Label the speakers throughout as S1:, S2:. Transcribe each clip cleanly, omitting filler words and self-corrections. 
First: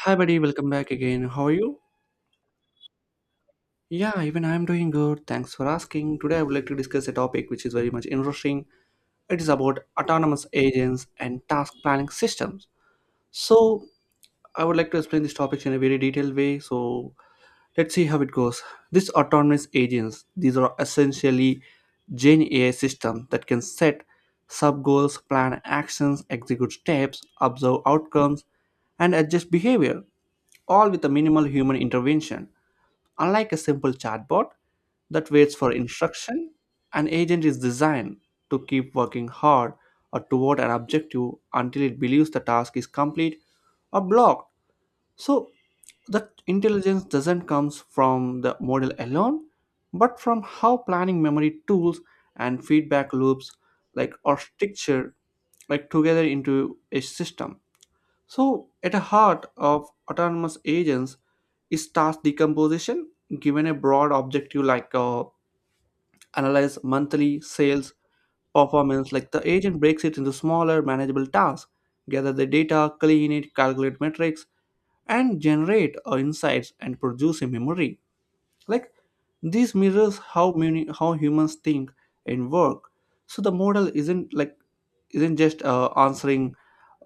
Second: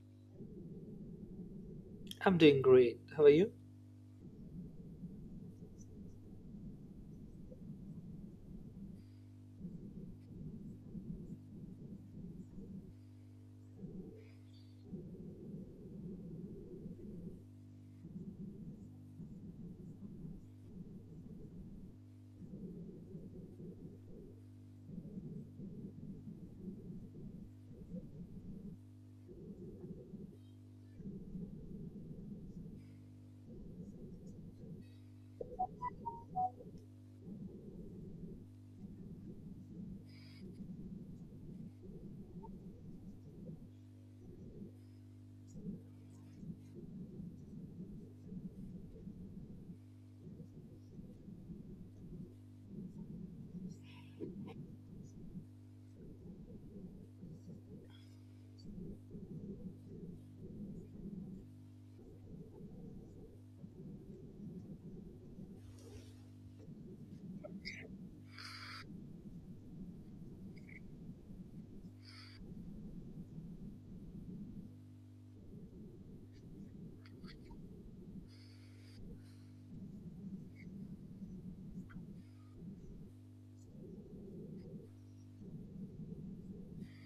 S1: Hi, buddy. Welcome back again. How are you?
S2: I'm doing great. How are you?
S1: Yeah, even I'm doing good. Thanks for asking. Today, I would like to discuss a topic which is very much interesting. It is about autonomous agents and task planning systems. So, I would like to explain this topic in a very detailed way. So, let's see how it goes. These autonomous agents, these are essentially Gen AI system that can set sub goals, plan actions, execute steps, observe outcomes, and adjust behavior, all with a minimal human intervention. Unlike a simple chatbot that waits for instruction, an agent is designed to keep working hard or toward an objective until it believes the task is complete or blocked. So that intelligence doesn't come from the model alone, but from how planning memory tools and feedback loops like are structured like together into a system. So, at the heart of autonomous agents is task decomposition, given a broad objective like analyze monthly sales performance. Like the agent breaks it into smaller, manageable tasks, gather the data, clean it, calculate metrics, and generate insights and produce a memory like this mirrors how many how humans think and work. So the model isn't just answering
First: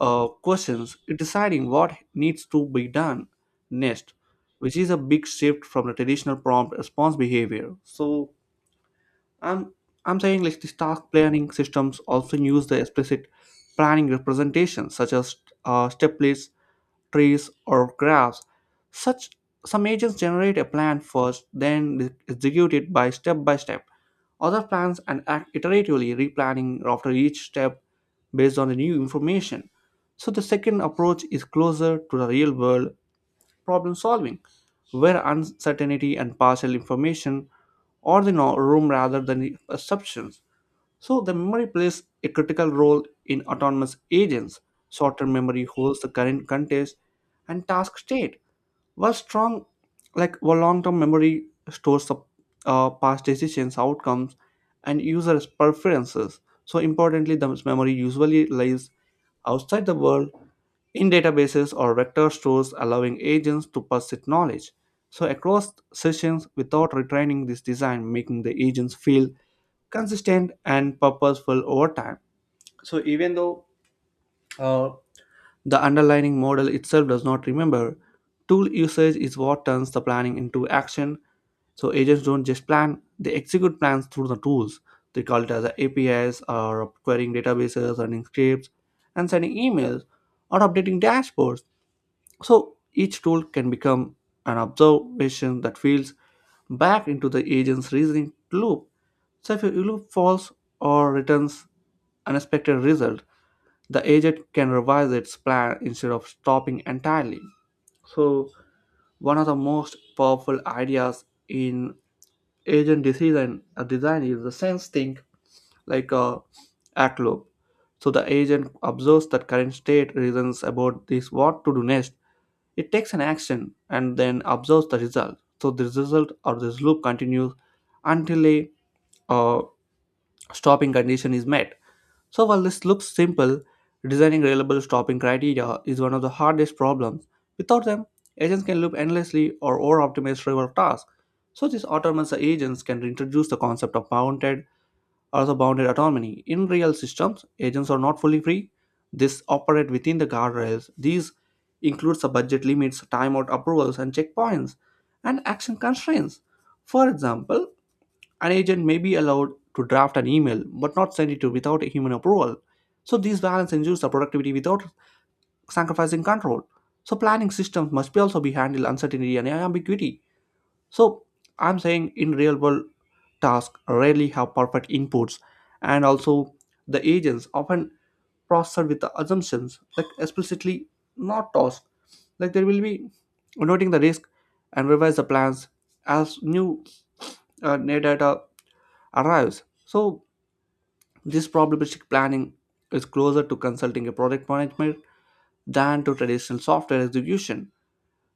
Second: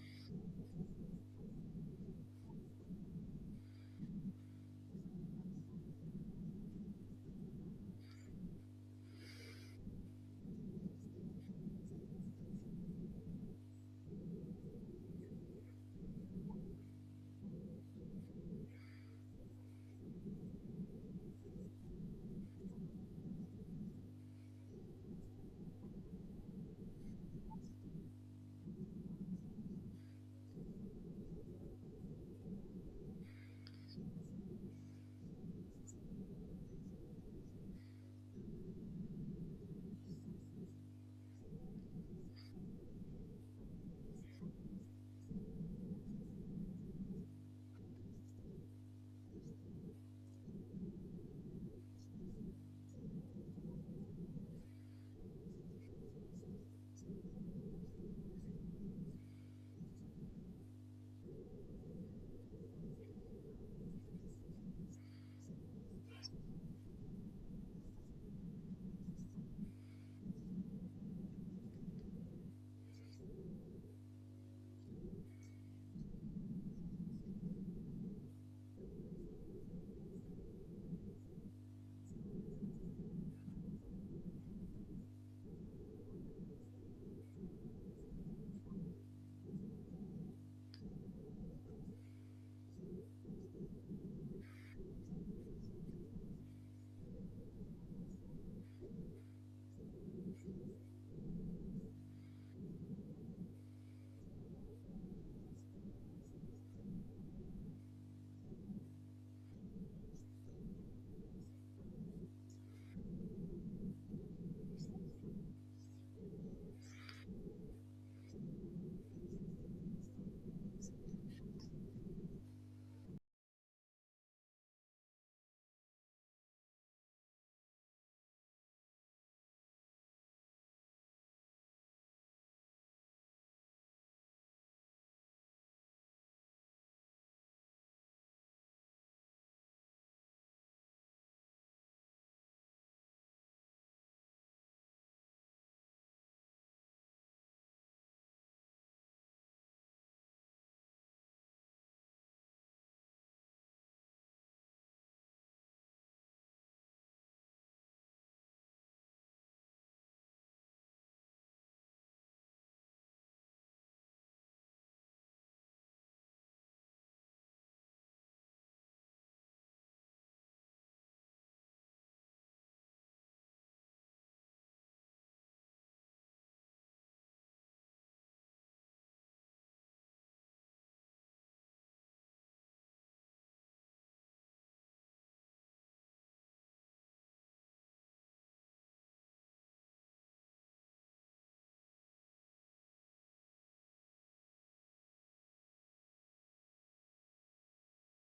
S1: questions. It's deciding what needs to be done next, which is a big shift from the traditional prompt response behavior. So i'm I'm saying like these task planning systems also use the explicit planning representations such as step lists, trees, or graphs. Such Some agents generate a plan first, then execute it by step by step. Other plans and act iteratively, replanning after each step based on the new information. So the second approach is closer to the real world problem solving, where uncertainty and partial information are the room rather than the assumptions. So the memory plays a critical role in autonomous agents. Short-term memory holds the current context and task state, while strong, like while long-term memory stores up past decisions, outcomes, and users' preferences. So importantly, the memory usually lies outside the world in databases or vector stores, allowing agents to persist knowledge. So across sessions without retraining this design, making the agents feel consistent and purposeful over time. So even though uh, the underlying model itself does not remember. Tool usage is what turns the planning into action. So agents don't just plan, they execute plans through the tools. They call it as a APIs or querying databases, running scripts, and sending emails or updating dashboards. So each tool can become an observation that feeds back into the agent's reasoning loop. So if a loop falls or returns unexpected result, the agent can revise its plan instead of stopping entirely. So, one of the most powerful ideas in agent decision design is the sense think like a act loop. So, the agent observes that current state, reasons about this what to do next. It takes an action and then observes the result. So, this result or this loop continues until a uh, stopping condition is met. So while this looks simple, designing reliable stopping criteria is one of the hardest problems. Without them, agents can loop endlessly or over-optimize trivial tasks. So these autonomous agents can introduce the concept of bounded or the bounded autonomy. In real systems, agents are not fully free. These operate within the guardrails. These includes the budget limits, timeout approvals, and checkpoints, and action constraints. For example, an agent may be allowed to draft an email but not send it to without human approval. So these balance ensures the productivity without sacrificing control. So planning systems must be also be handle uncertainty and ambiguity. So I'm saying in real world tasks rarely have perfect inputs and also the agents often process with the assumptions like explicitly not tossed like there will be noting the risk and revise the plans as new new data arrives. So, this probabilistic planning is closer to consulting a project management than to traditional software execution,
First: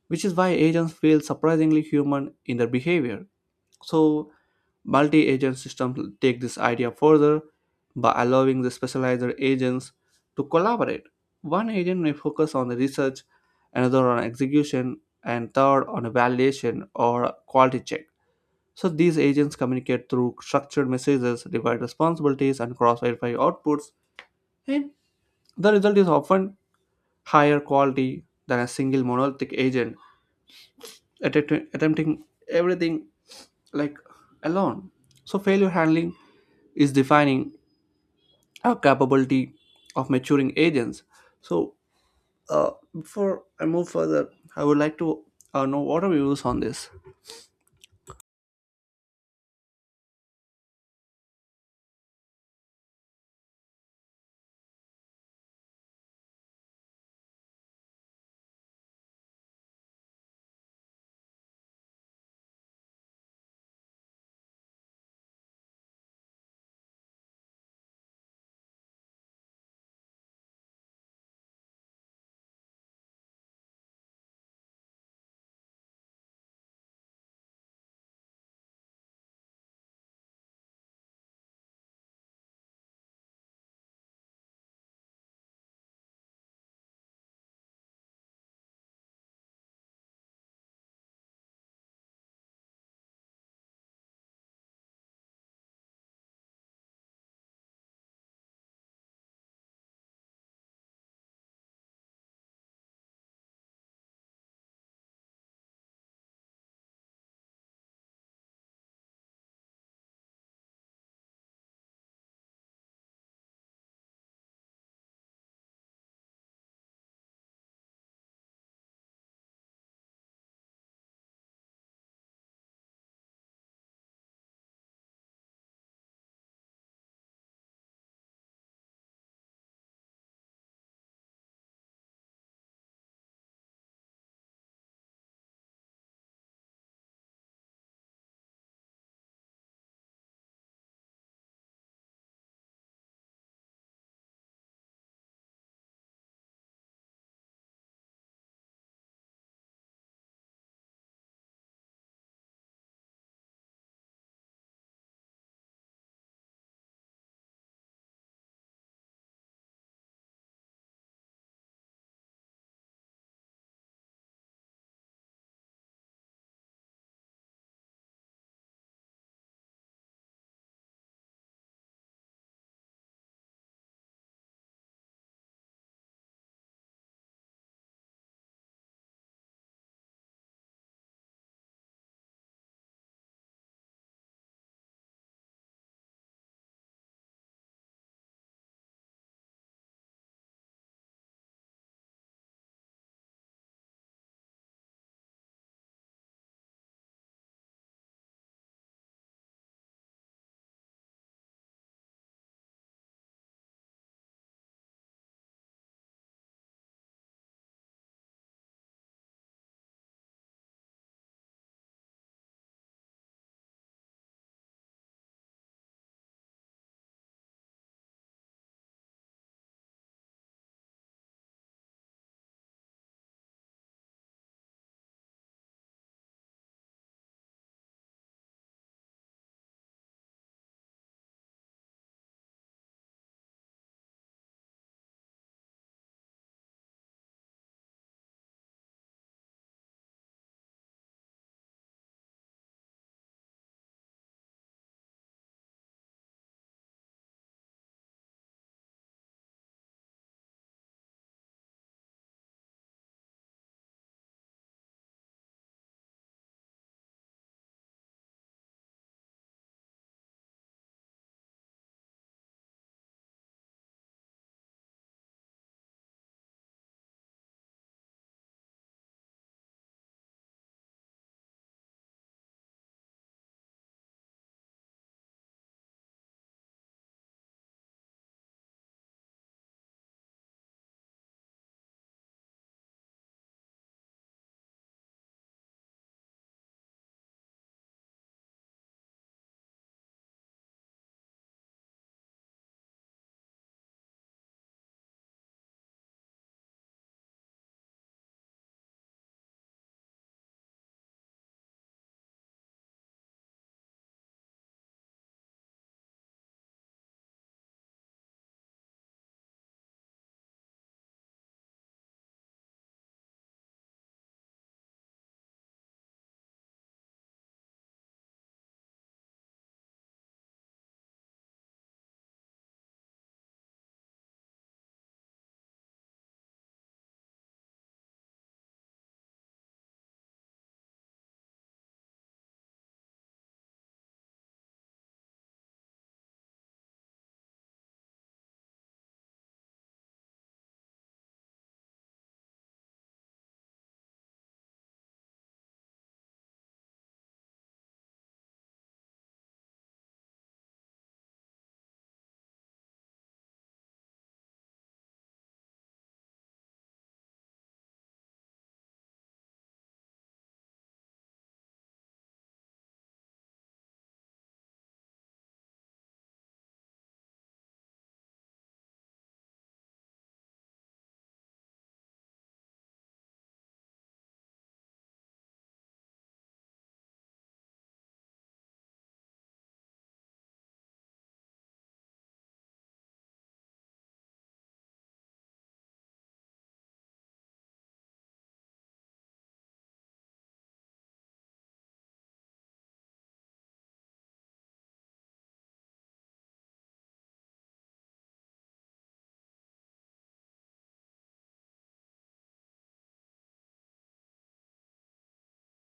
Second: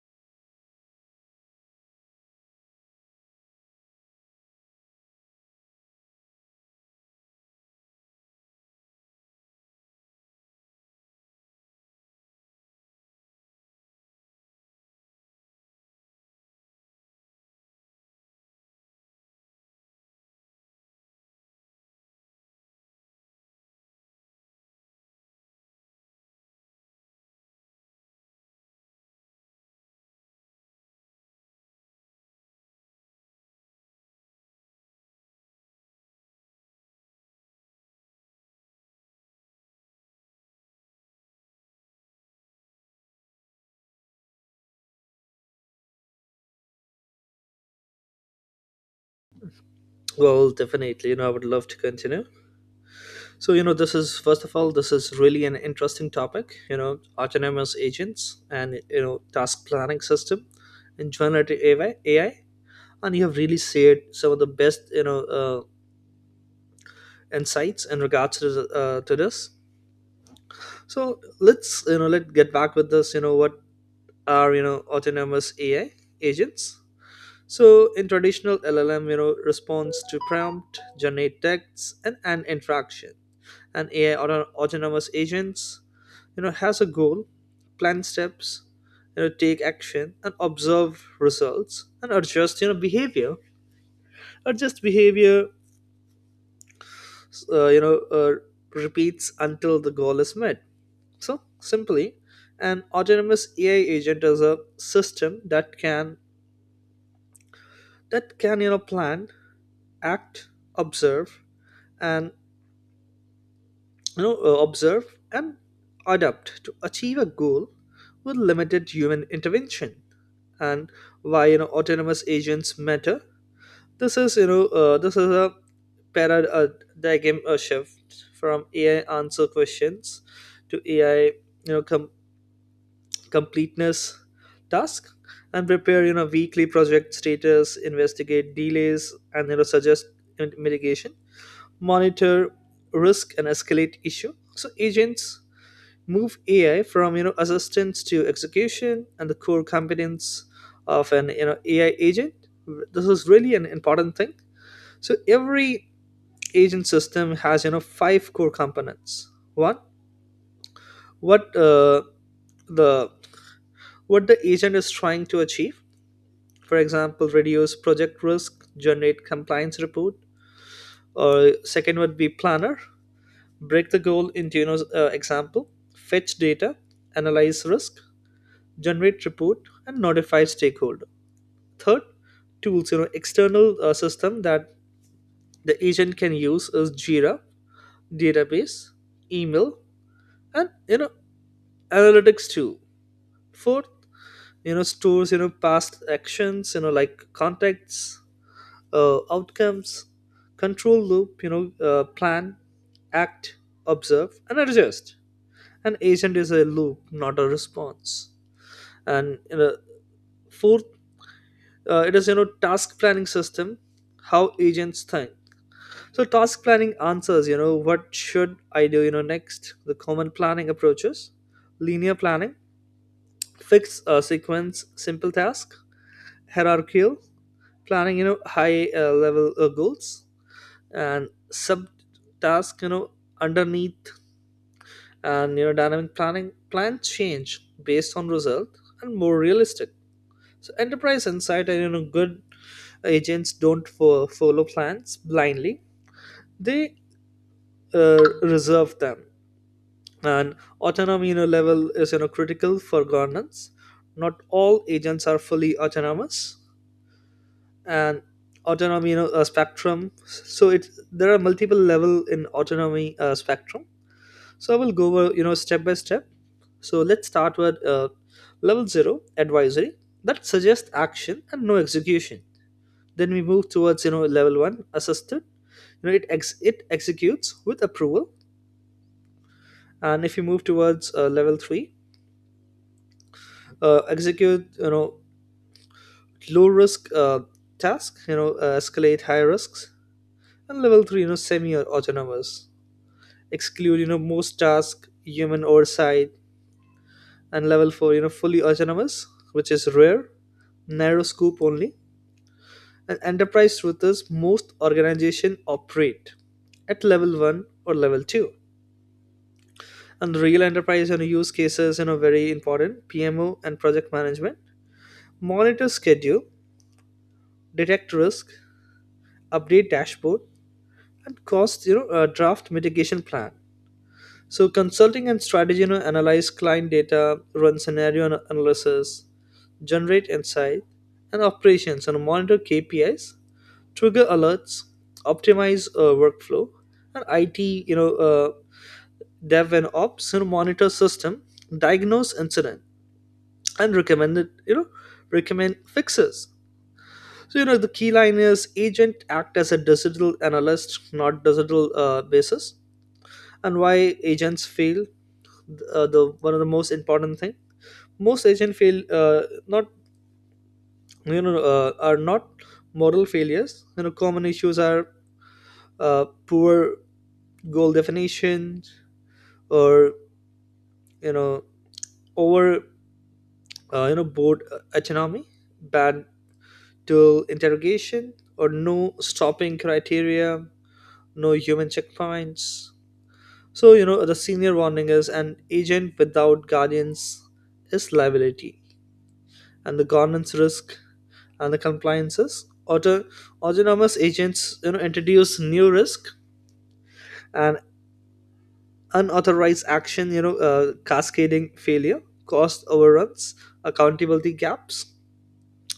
S1: which is why agents feel surprisingly human in their behavior. So, multi agent systems take this idea further by allowing the specialized agents to collaborate. One agent may focus on the research, another on execution, and third on a validation or quality check. So these agents communicate through structured messages, divide responsibilities, and cross-verify outputs, and the result is often higher quality than a single monolithic agent attempting everything like alone. So failure handling is defining our capability of maturing agents. So before I move further, I would like to know what are your views on this.
S2: Well, definitely. I would love to continue. So, this is first of all, this is really an interesting topic. Autonomous agents and task planning system and generative AI. And you have really shared some of the best insights in regards to to this. So let's you know let us get back with this. What are autonomous AI agents? So in traditional LLM, responds to prompt, generate texts, and an interaction. And autonomous agents, has a goal, plan steps, take action, and observe results, and adjust, behavior. Adjust behavior, uh, you know, uh, repeats until the goal is met. So simply, an autonomous AI agent is a system that can plan, act, observe, and you know, uh, observe and adapt to achieve a goal with limited human intervention. And why autonomous agents matter? This is this is a paradigm shift from AI answer questions to AI you know com- completeness task and prepare weekly project status, investigate delays, and suggest mitigation, monitor risk and escalate issue. So agents move AI from assistance to execution and the core competence of an AI agent. This is really an important thing. So every agent system has five core components. One, what uh, the what the agent is trying to achieve. For example, reduce project risk, generate compliance report. Or second would be planner. Break the goal into example, fetch data, analyze risk, generate report and notify stakeholder. Third, tools, external system that the agent can use is Jira, database, email, and analytics tool. Fourth, stores past actions like contacts, outcomes, control loop, plan, act, observe and adjust. An agent is a loop, not a response. And fourth, it is task planning system, how agents think. So task planning answers what should I do next. The common planning approaches: linear planning, fixed sequence, simple task; hierarchical planning, you know high level goals and sub task underneath; and dynamic planning, plans change based on result and more realistic. So enterprise insight, and good agents don't follow plans blindly. They reserve them. And autonomy, level is critical for governance. Not all agents are fully autonomous, and autonomy you know a spectrum. So it there are multiple level in autonomy spectrum. So I will go over step by step. So let's start with level zero, advisory, that suggests action and no execution. Then we move towards level one, assisted, it it executes with approval. And if you move towards level three, execute low risk task, escalate high risks. And level three, semi autonomous, exclude most task, human oversight. And level four, fully autonomous, which is rare, narrow scope only. And enterprise truth is most organization operate at level 1 or level 2. And real enterprise and use cases, very important, PMO and project management, monitor schedule, detect risk, update dashboard, and cost, draft mitigation plan. So consulting and strategy, analyze client data, run scenario analysis, generate insight. And operations and monitor KPIs, trigger alerts, optimize workflow. And IT, you know uh, dev and ops, monitor system, diagnose incidents, and recommend fixes. So the key line is agent act as a digital analyst, not digital basis. And why agents fail? The one of the most important thing, most agent fail, not you know are not model failures. Common issues are uh, poor goal definition, or you know over, you know board autonomy, bad dual interrogation, or no stopping criteria, no human checkpoints. So, the senior warning is an agent without guardians is liability. And the governance risk and the compliances. Autonomous agents, introduce new risk and unauthorized action, cascading failure, cost overruns, accountability gaps.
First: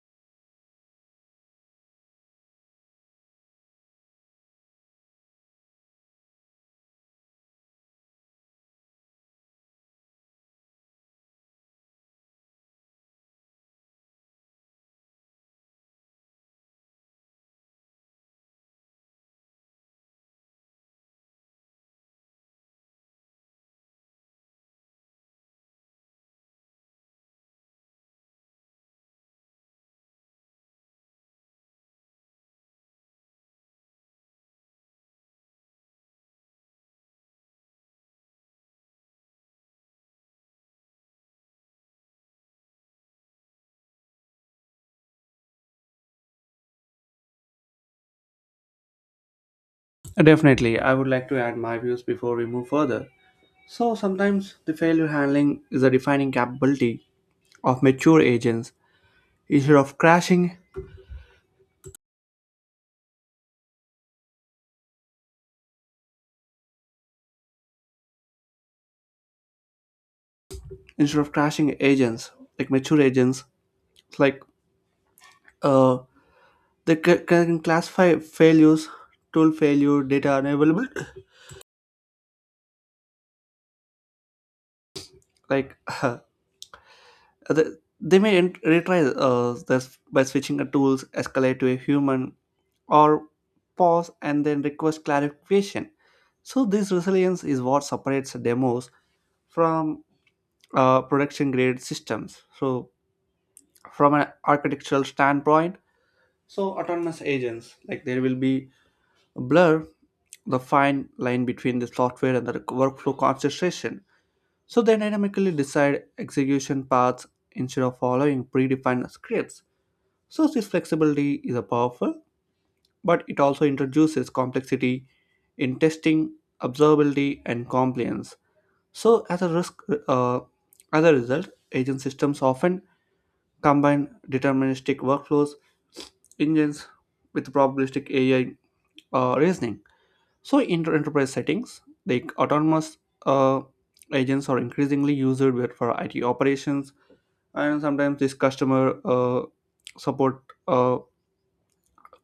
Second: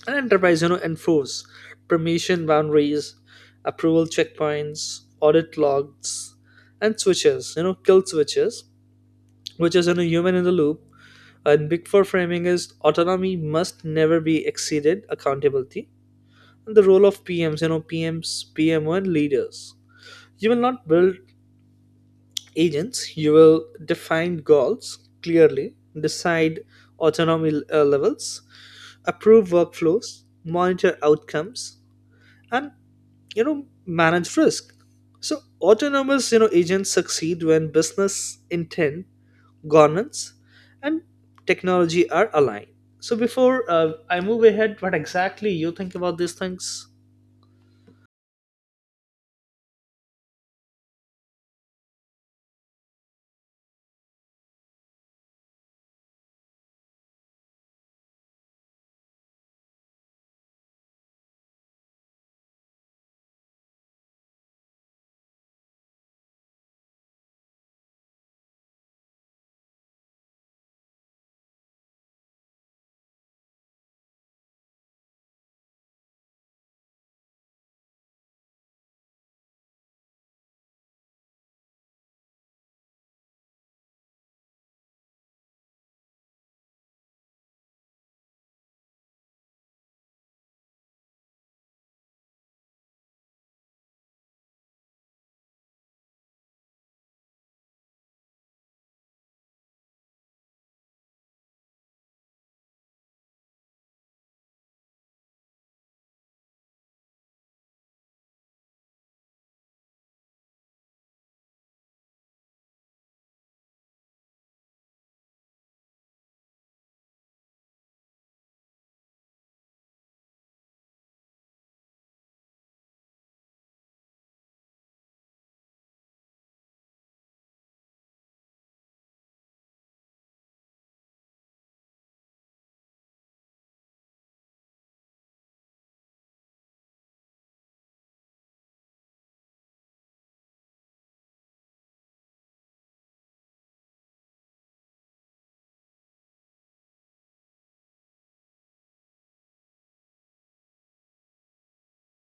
S2: And enterprise enforce permission boundaries, approval checkpoints, audit logs, and switches, kill switches, which is human in the loop. And big four framing is autonomy must never be exceeded accountability. And the role of PMs, PMO, and leaders. You will not build agents, you will define goals clearly, decide autonomy levels, approve workflows, monitor outcomes, and you know manage risk. So autonomous agents succeed when business intent, governance, and technology are aligned. So before I move ahead, what exactly you think about these things?
S1: Definitely, I would like to add my views before we move further. So sometimes the failure handling is a defining capability of mature agents. Instead of crashing, instead of crashing agents like mature agents, like uh, they ca- can classify failures, tool failure, data unavailable. like uh, they, they may retry this by switching the tools, escalate to a human, or pause and then request clarification. So this resilience is what separates demos from production grade systems. So from an architectural standpoint, so autonomous agents like there will be blur the fine line between the software and the workflow concentration. So they dynamically decide execution paths instead of following predefined scripts. So this flexibility is a powerful, but it also introduces complexity in testing, observability and compliance. So uh, as a result, agent systems often combine deterministic workflows engines with probabilistic AI reasoning. So, in enterprise settings, like autonomous uh, agents are increasingly used for IT operations, and sometimes this customer support, uh,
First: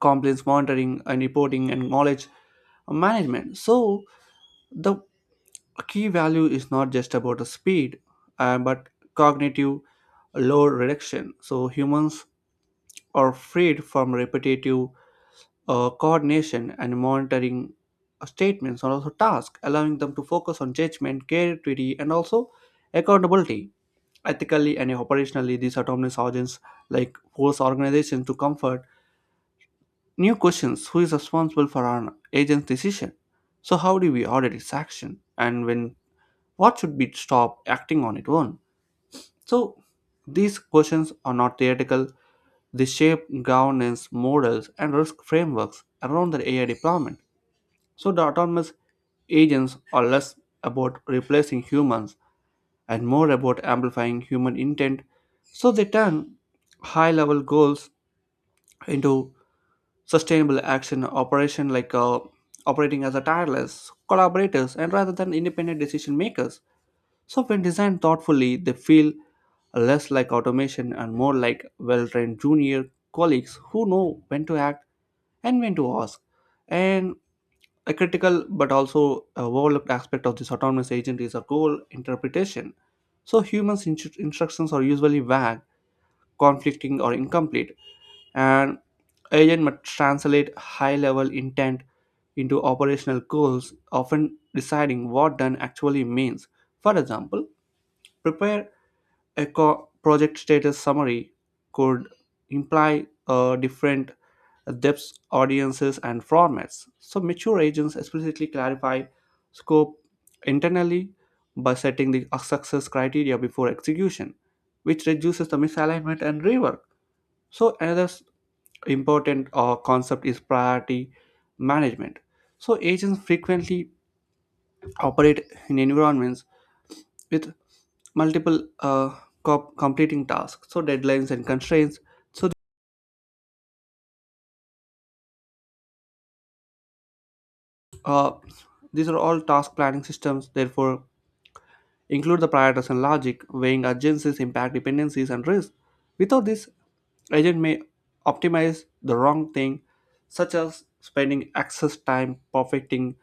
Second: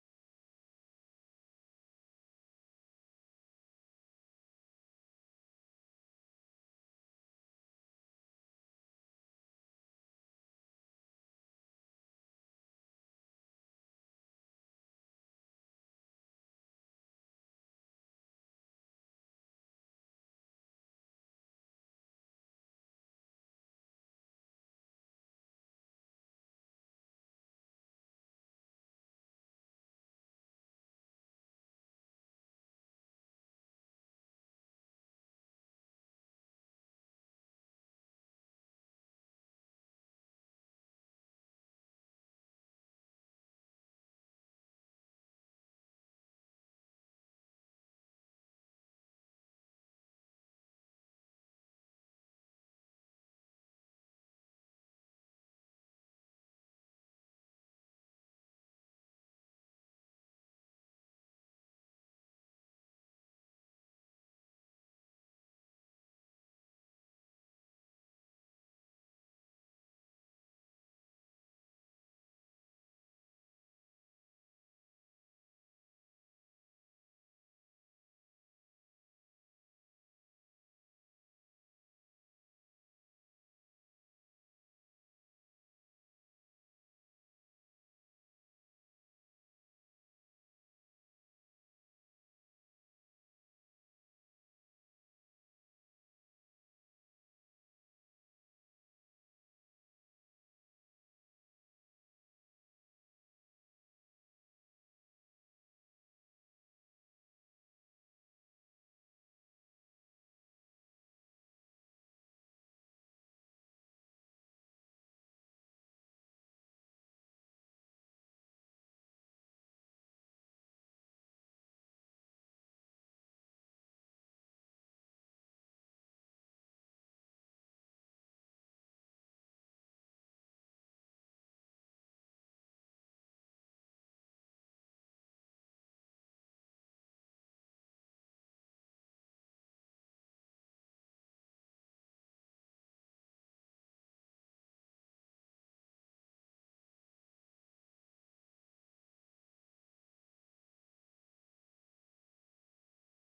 S1: complaints monitoring, and reporting, and knowledge management. So, the key value is not just about the speed, but cognitive load reduction. So, humans are freed from repetitive coordination and monitoring statements are also tasks, allowing them to focus on judgment, creativity, and also accountability. Ethically and operationally, these autonomous agents like force organizations to comfort new questions: who is responsible for an agent's decision? So how do we audit its action? And when what should be stop acting on its own? So these questions are not theoretical. They shape governance models and risk frameworks around the AI deployment. So the autonomous agents are less about replacing humans and more about amplifying human intent. So they turn high level goals into sustainable action operation like operating as a tireless collaborators and rather than independent decision makers. So when designed thoughtfully, they feel less like automation and more like well-trained junior colleagues who know when to act and when to ask. And a critical but also a overlooked aspect of this autonomous agent is a goal interpretation. So humans' instructions are usually vague, conflicting, or incomplete, and agent must translate high-level intent into operational goals, often deciding what done actually means. For example, prepare a project status summary could imply different depths, audiences, and formats. So, mature agents explicitly clarify scope internally by setting the success criteria before execution, which reduces the misalignment and rework. So, another important concept is priority management. So, agents frequently operate in environments with multiple completing tasks, so deadlines and constraints. So uh, these are all task planning systems. Therefore, include the prioritization logic, weighing urgencies, impact, dependencies, and risk. Without this, agent may optimize the wrong thing, such as spending excess time perfecting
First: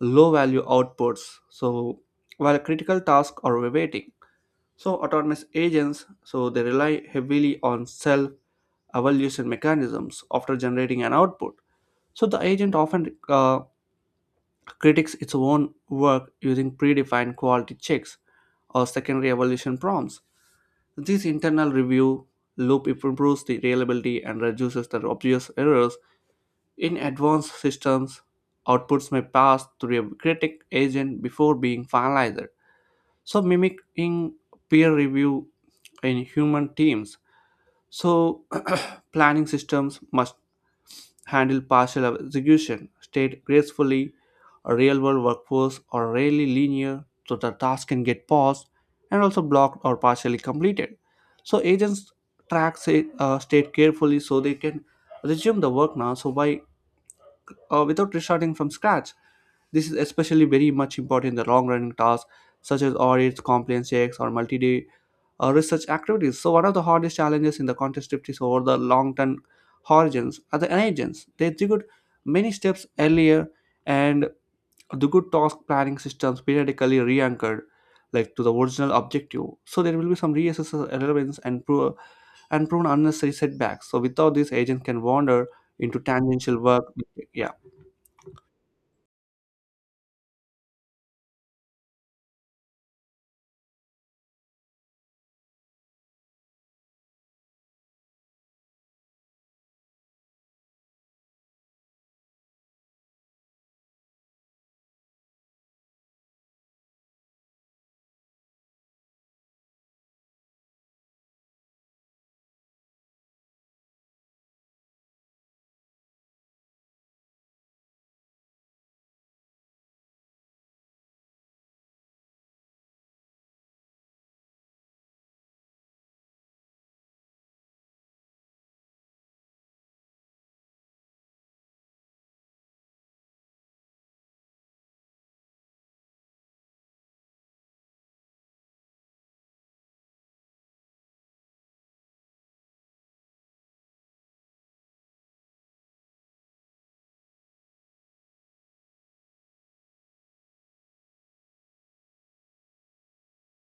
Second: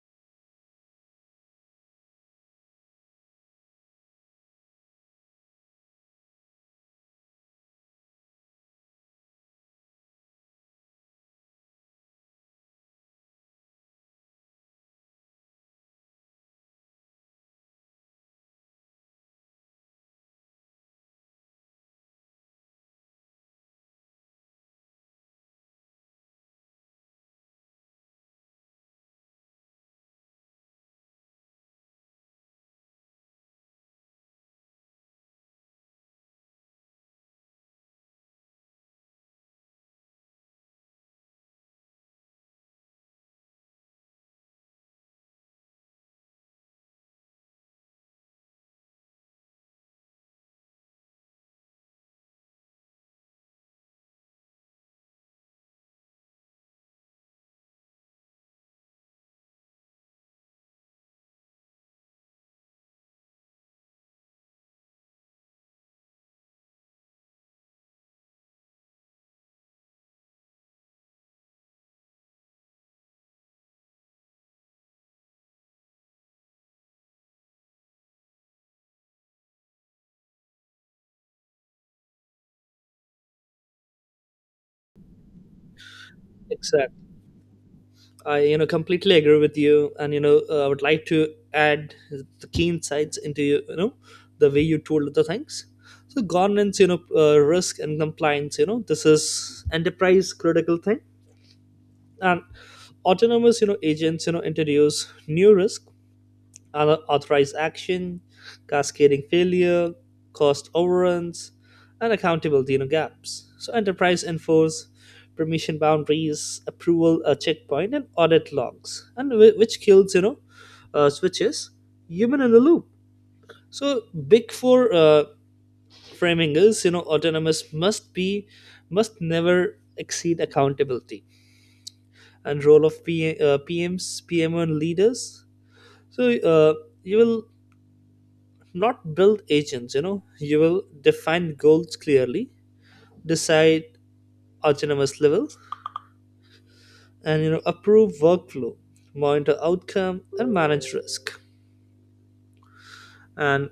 S1: low-value outputs. So while critical tasks are waiting. So autonomous agents, so they rely heavily on self evaluation mechanisms after generating an output. So the agent often critiques its own work using predefined quality checks or secondary evaluation prompts. This internal review loop improves the reliability and reduces the obvious errors. In advanced systems, outputs may pass through a critic agent before being finalized, so mimicking peer review in human teams. So planning systems must handle partial execution state gracefully. A real world workforce are rarely linear, so the task can get paused and also blocked or partially completed. So agents track say, state carefully so they can resume the work now so by without restarting from scratch. This is especially very much important in the long running tasks such as audits, compliance checks, or multi day research activities. So, one of the hardest challenges in the contest shift is over the long term horizons are the agents. They execute many steps earlier, and the good task planning systems periodically re anchored like to the original objective. So there will be some reassessment relevance and and prone unnecessary setbacks. So without this agent can wander into tangential work.
S2: Exactly.
S1: Yeah.
S2: I completely agree with you, and I would like to add the key insights into the way you told the things. So governance, risk and compliance, this is enterprise critical thing. And autonomous agents introduce new risk, unauthorized action, cascading failure, cost overruns, and accountability gaps. So enterprise enforce permission boundaries, approval a checkpoint, and audit logs, and which kills, switches, human in the loop. So big four framing is, autonomous must be must never exceed accountability. And role of PMs, PMO, and leaders. So you will not build agents, you will define goals clearly, decide autonomous level, and approve workflow, monitor outcome, and manage risk. And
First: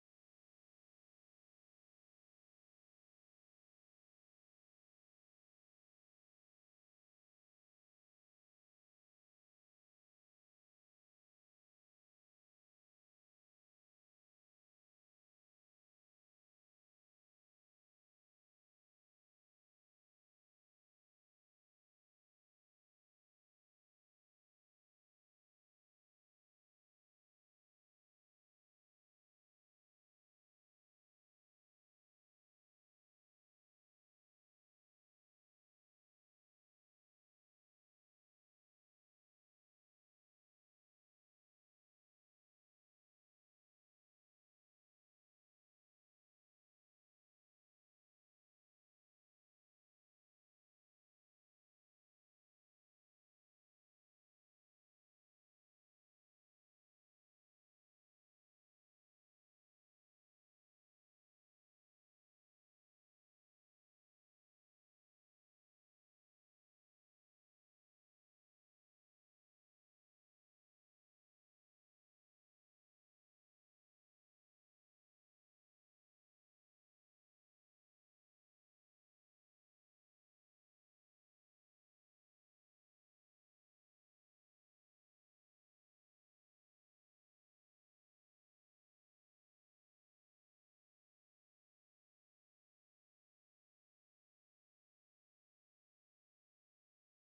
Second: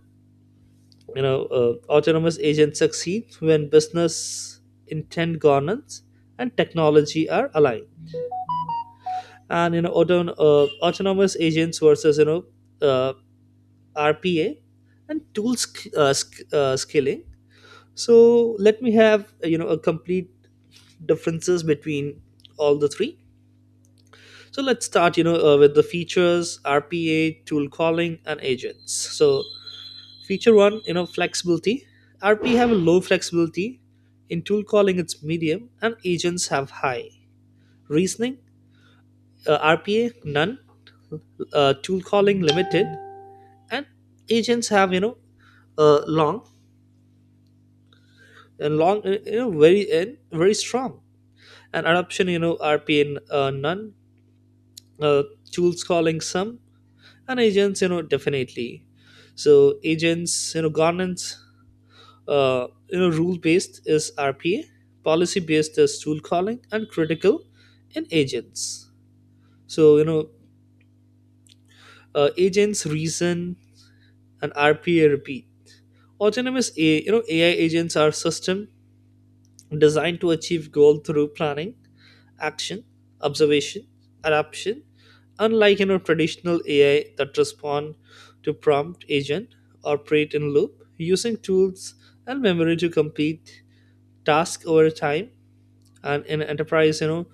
S2: autonomous agents succeed when business intent, governance, and technology are aligned. And autonomous agents versus uh, RPA and tool scaling. So let me have a complete differences between all the three. So let's start with the features: RPA, tool calling, and agents. So feature one, flexibility. RPA have a low flexibility. In tool calling, it's medium, and agents have high. Reasoning, RPA none, tool calling limited, and agents have uh, long long, very and very strong. And adoption, rp none, uh, tools calling some, and agents definitely. So agents, governance, rule based is RPA, policy based is tool calling, and critical in agents. So agents reason and RPA repeat. Autonomous a AI agents are system designed to achieve goal through planning, action, observation, adaptation. Unlike traditional AI that respond to prompt, agent operate in loop, using tools and memory to complete tasks over time. And in enterprise,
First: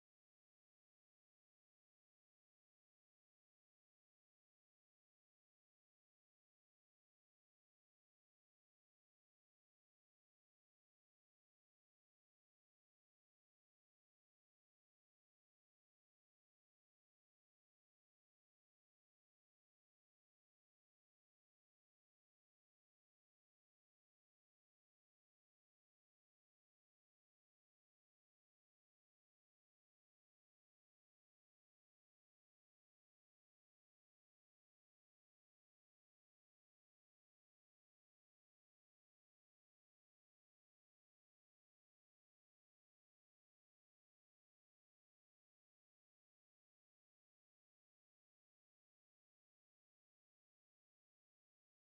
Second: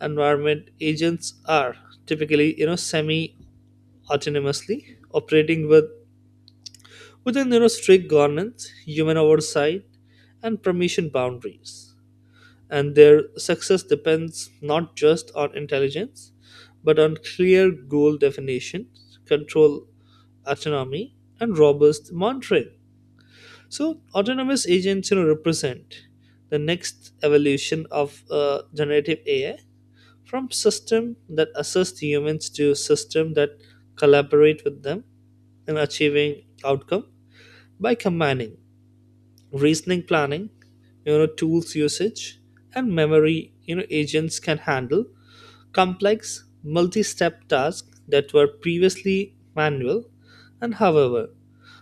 S2: environment, agents are typically semi autonomously operating with within strict governance, human oversight, and permission boundaries. And their success depends not just on intelligence but on clear goal definition, control autonomy, and robust monitoring. So autonomous agents, represent the next evolution of generative AI, from system that assist humans to system that collaborate with them in achieving outcome. By combining reasoning, planning, tools usage, and memory, agents can handle complex multi-step tasks that were previously manual. And however,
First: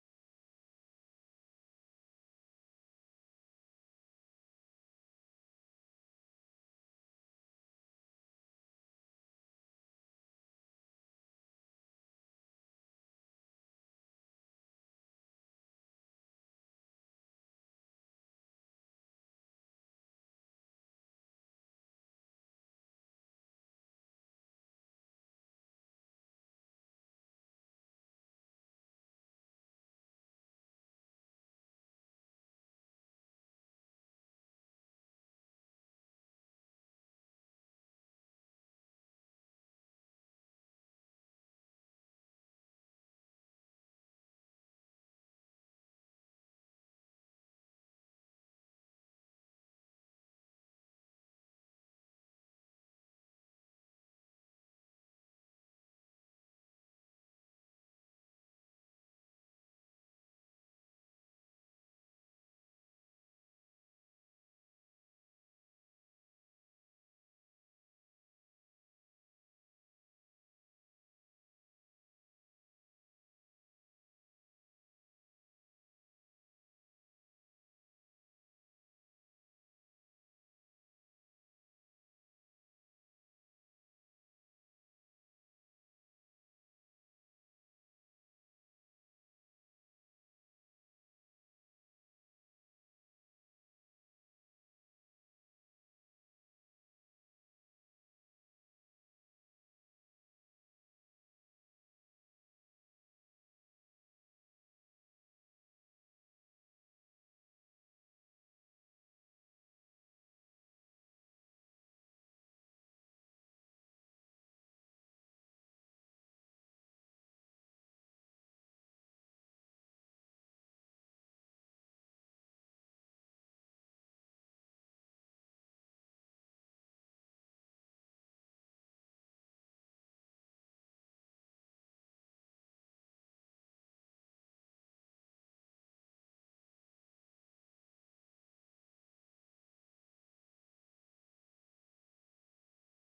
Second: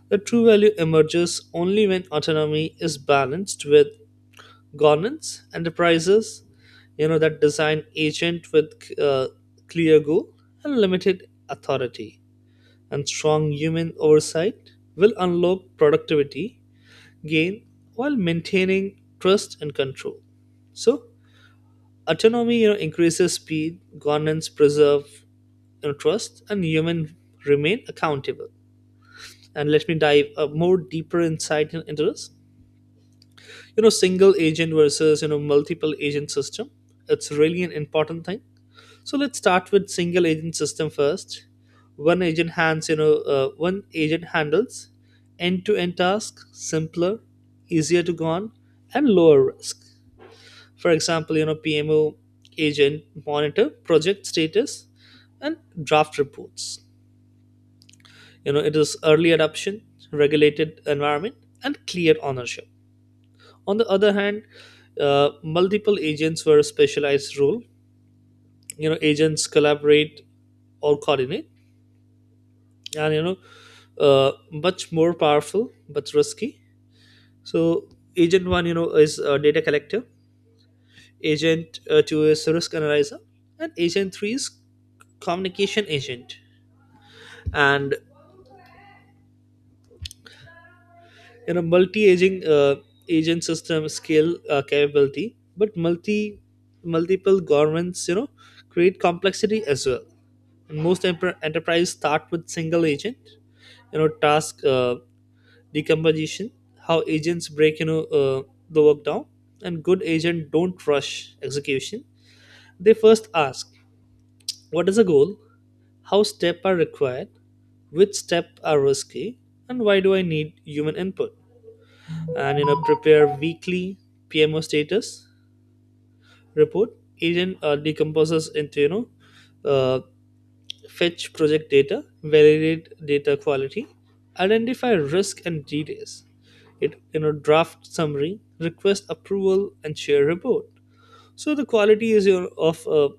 S2: the true value emerges only when autonomy is balanced with governance. Enterprises that design agent with uh, clear goal and limited authority and strong human oversight will unlock productivity gain while maintaining trust and control. So autonomy, increases speed, governance preserve, trust, and human remain accountable. And let me dive a more deeper insight into this. Single agent versus multiple agent system. It's really an important thing. So let's start with single agent system first. One agent hands you know One agent handles end to end tasks, simpler, easier to go on, and lower risk. For example, PMO agent monitor project status and draft reports. It is early adoption, regulated environment, and clear ownership. On the other hand, multiple agents were a specialized role. Agents collaborate or coordinate, and uh, much more powerful but risky. So agent one is a data collector, Agent 2 is risk analyzer, and Agent 3 is communication agent. And multi-aging agent system scale capability, but multiple governments create complexity as well. And most enterprise start with single agent. Task decomposition, how agents break the work down, and good agent don't rush execution. They first ask, what is the goal? How steps are required, which steps are risky, and why do I need human input? And prepare weekly PMO status report. Agent decomposes into uh, fetch project data, validate data quality, identify risk and delays. It draft summary, request approval, and share report. So the quality is your of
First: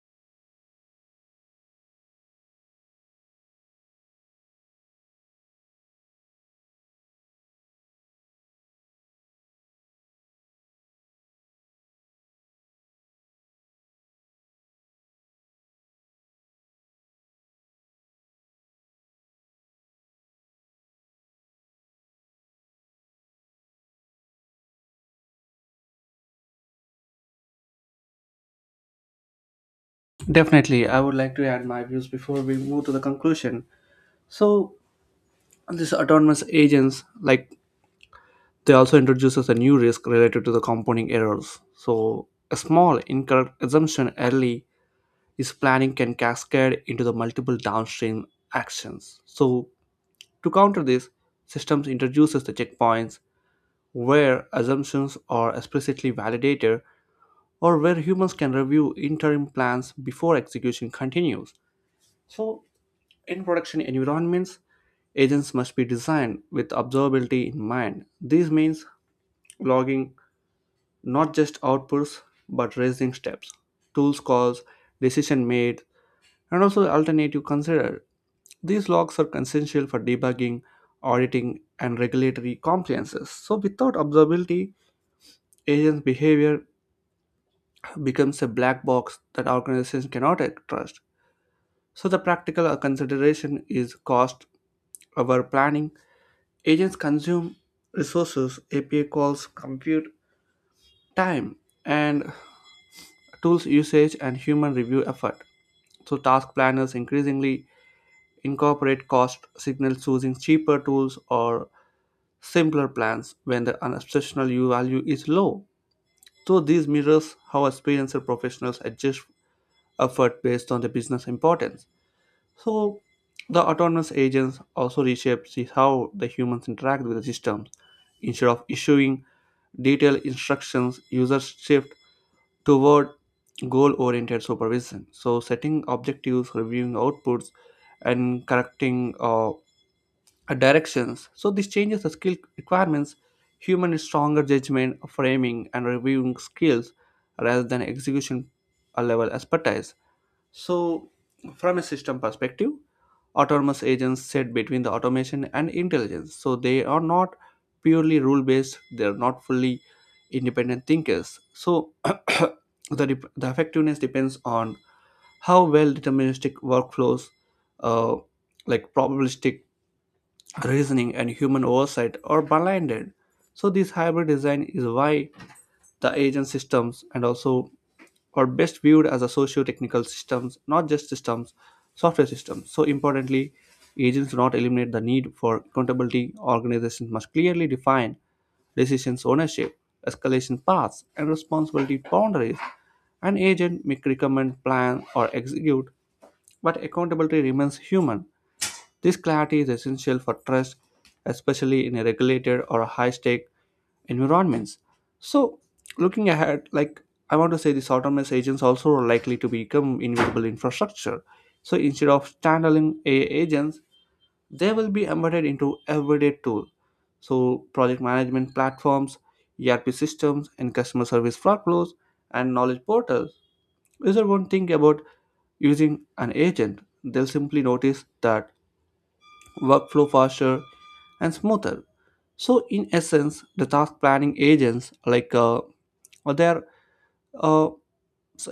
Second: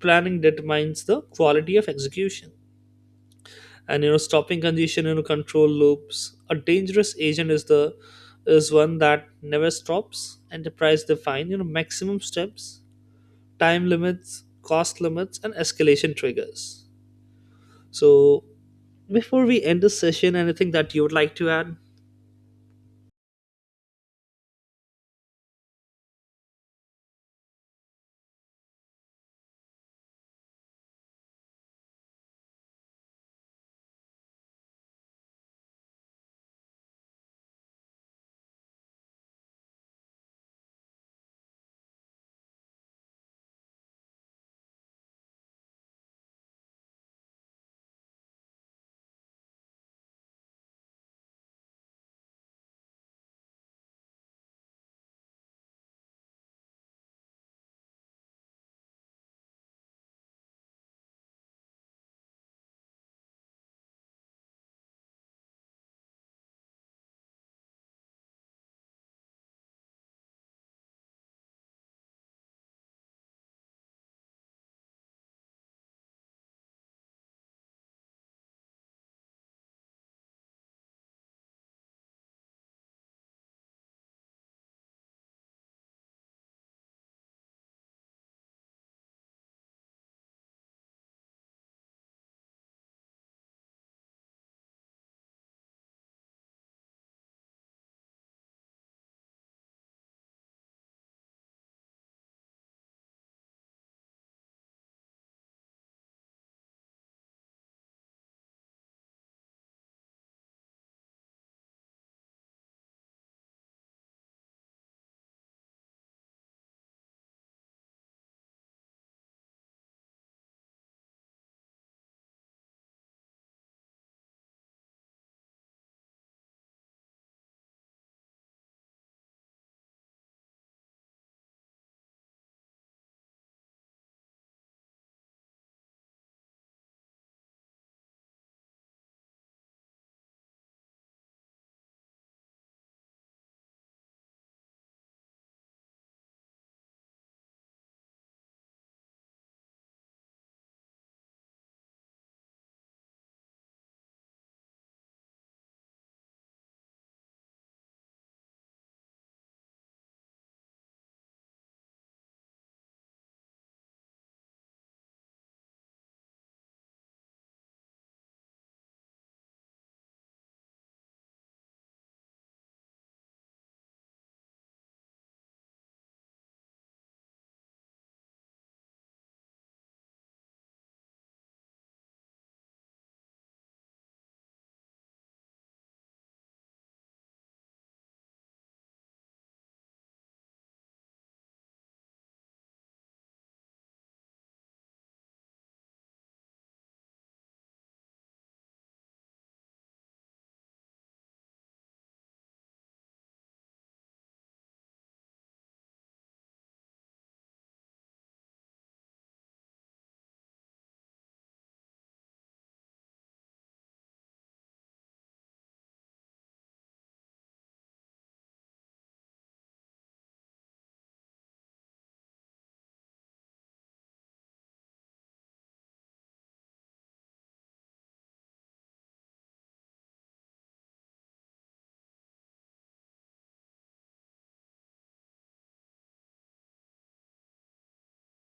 S2: planning determines the quality of execution. And stopping congestion in control loops, a dangerous agent is the is one that never stops. Enterprise define maximum steps, time limits, cost limits, and escalation triggers. So before we end this session, anything that you would like to add?
S1: Definitely, I would like to add my views before we move to the conclusion. So, these autonomous agents, like they also introduces a new risk related to the compounding errors. So, a small incorrect assumption early is planning can cascade into the multiple downstream actions. So, to counter this, systems introduces the checkpoints where assumptions are explicitly validated or where humans can review interim plans before execution continues. So In production environments, agents must be designed with observability in mind. This means logging not just outputs but raising steps, tools calls, decision made, and also alternative considered. These logs are essential for debugging, auditing, and regulatory compliances. So without observability, agents' behavior becomes a black box that organizations cannot trust. So the practical consideration is cost, our planning, agents consume resources, API calls, compute time, and tools usage and human review effort. So, task planners increasingly incorporate cost signals choosing cheaper tools or simpler plans when the unobsessional U value is low. So, these mirrors how experienced professionals adjust effort based on the business importance. So, the autonomous agents also reshapes how the humans interact with the systems instead of issuing detailed instructions, users shift toward goal oriented supervision. So, setting objectives, reviewing outputs, and correcting directions. So, this changes the skill requirements. Human is stronger judgment, framing, and reviewing skills rather than execution level expertise. So, from a system perspective, autonomous agents sit between the automation and intelligence. So, they are not purely rule based, they are not fully independent thinkers. So, the effectiveness depends on how well deterministic workflows, uh, like probabilistic reasoning, and human oversight are blended. So, this hybrid design is why the agent systems and also or best viewed as a socio-technical systems, not just systems, software systems. So importantly, agents do not eliminate the need for accountability. Organizations must clearly define decisions ownership, escalation paths, and responsibility boundaries. An agent may recommend, plan, or execute, but accountability remains human. This clarity is essential for trust, especially in a regulated or high stake environments. So, looking ahead, like I want to say, these autonomous agents also are likely to become invisible infrastructure. So, instead of standalone AI agents, they will be embedded into everyday tools. So, project management platforms, ERP systems, and customer service workflows and knowledge portals. User won't think about using an agent; they'll simply notice that workflow faster, and smoother. So, in essence, the task planning agents like they uh,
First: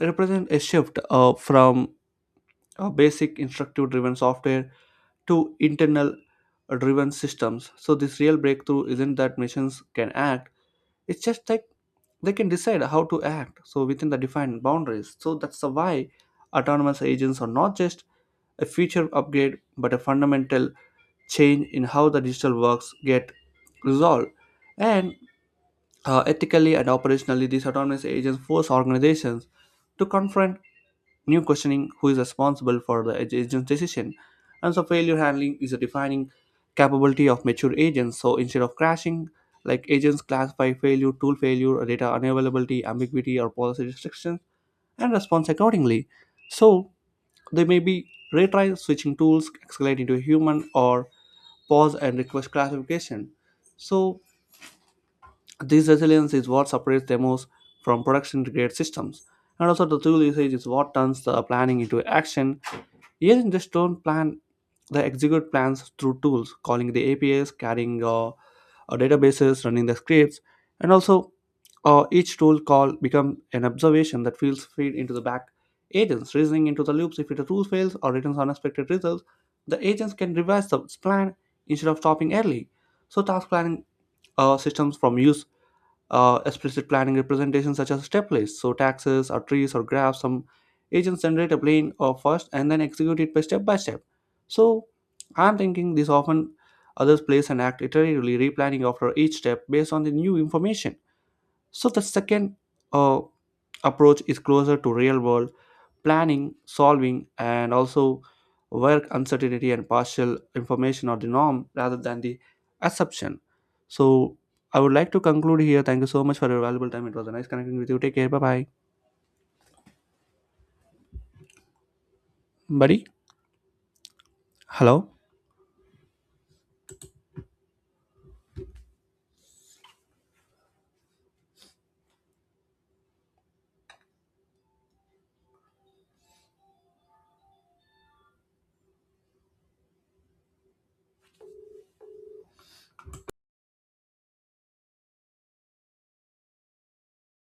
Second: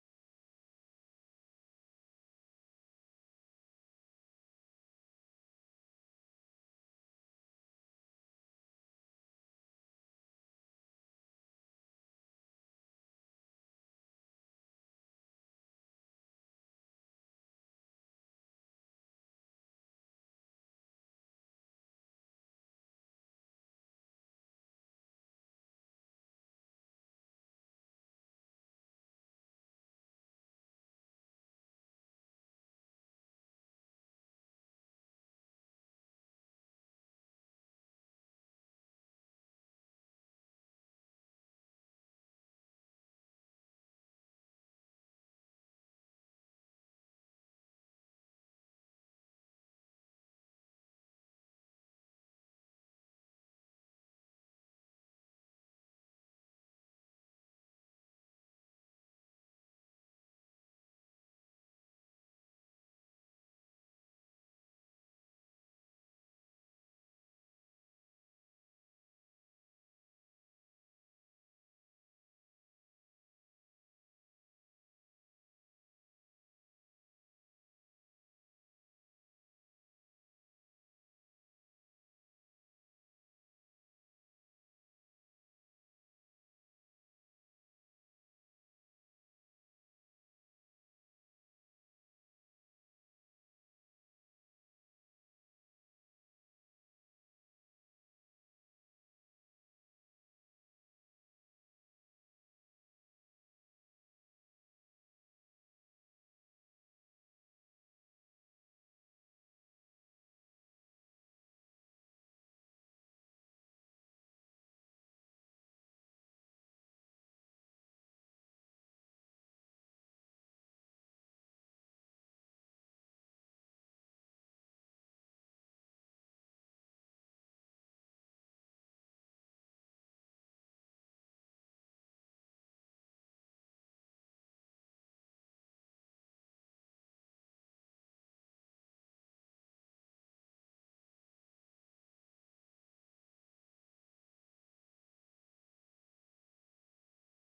S1: represent a shift from basic instructive driven software to internal driven systems. So, this real breakthrough isn't that machines can act, it's just like they can decide how to act so within the defined boundaries so that's the why autonomous agents are not just a feature upgrade but a fundamental change in how the digital works get resolved and ethically and operationally these autonomous agents force organizations to confront new questioning who is responsible for the agent's decision. And so failure handling is a defining capability of mature agents. So instead of crashing, like agents classify failure, tool failure, data unavailability, ambiguity, or policy restrictions, and response accordingly. So they may be retry switching tools, escalate into a human, or pause and request classification. So this resilience is what separates demos from production grade systems. And also the tool usage is what turns the planning into action. Yes, in the stone plan, they execute plans through tools, calling the APIs, carrying databases, running the scripts, and also each tool call become an observation that feels feed into the back agents, reasoning into the loops. If the tool fails or returns unexpected results, the agents can revise the plan instead of stopping early. So task planning systems from use explicit planning representations such as step lists, so taxes or trees or graphs. Some agents generate a plan first and then execute it by step by step. So I'm thinking this often others place and act iteratively, replanning after each step based on the new information. So the second uh, approach is closer to real world planning, solving, and also work uncertainty and partial information are the norm rather than the assumption. So I would like to conclude here. Thank you so much for your valuable time. It was a nice connecting with you. Take care. Bye bye. Buddy? Hello?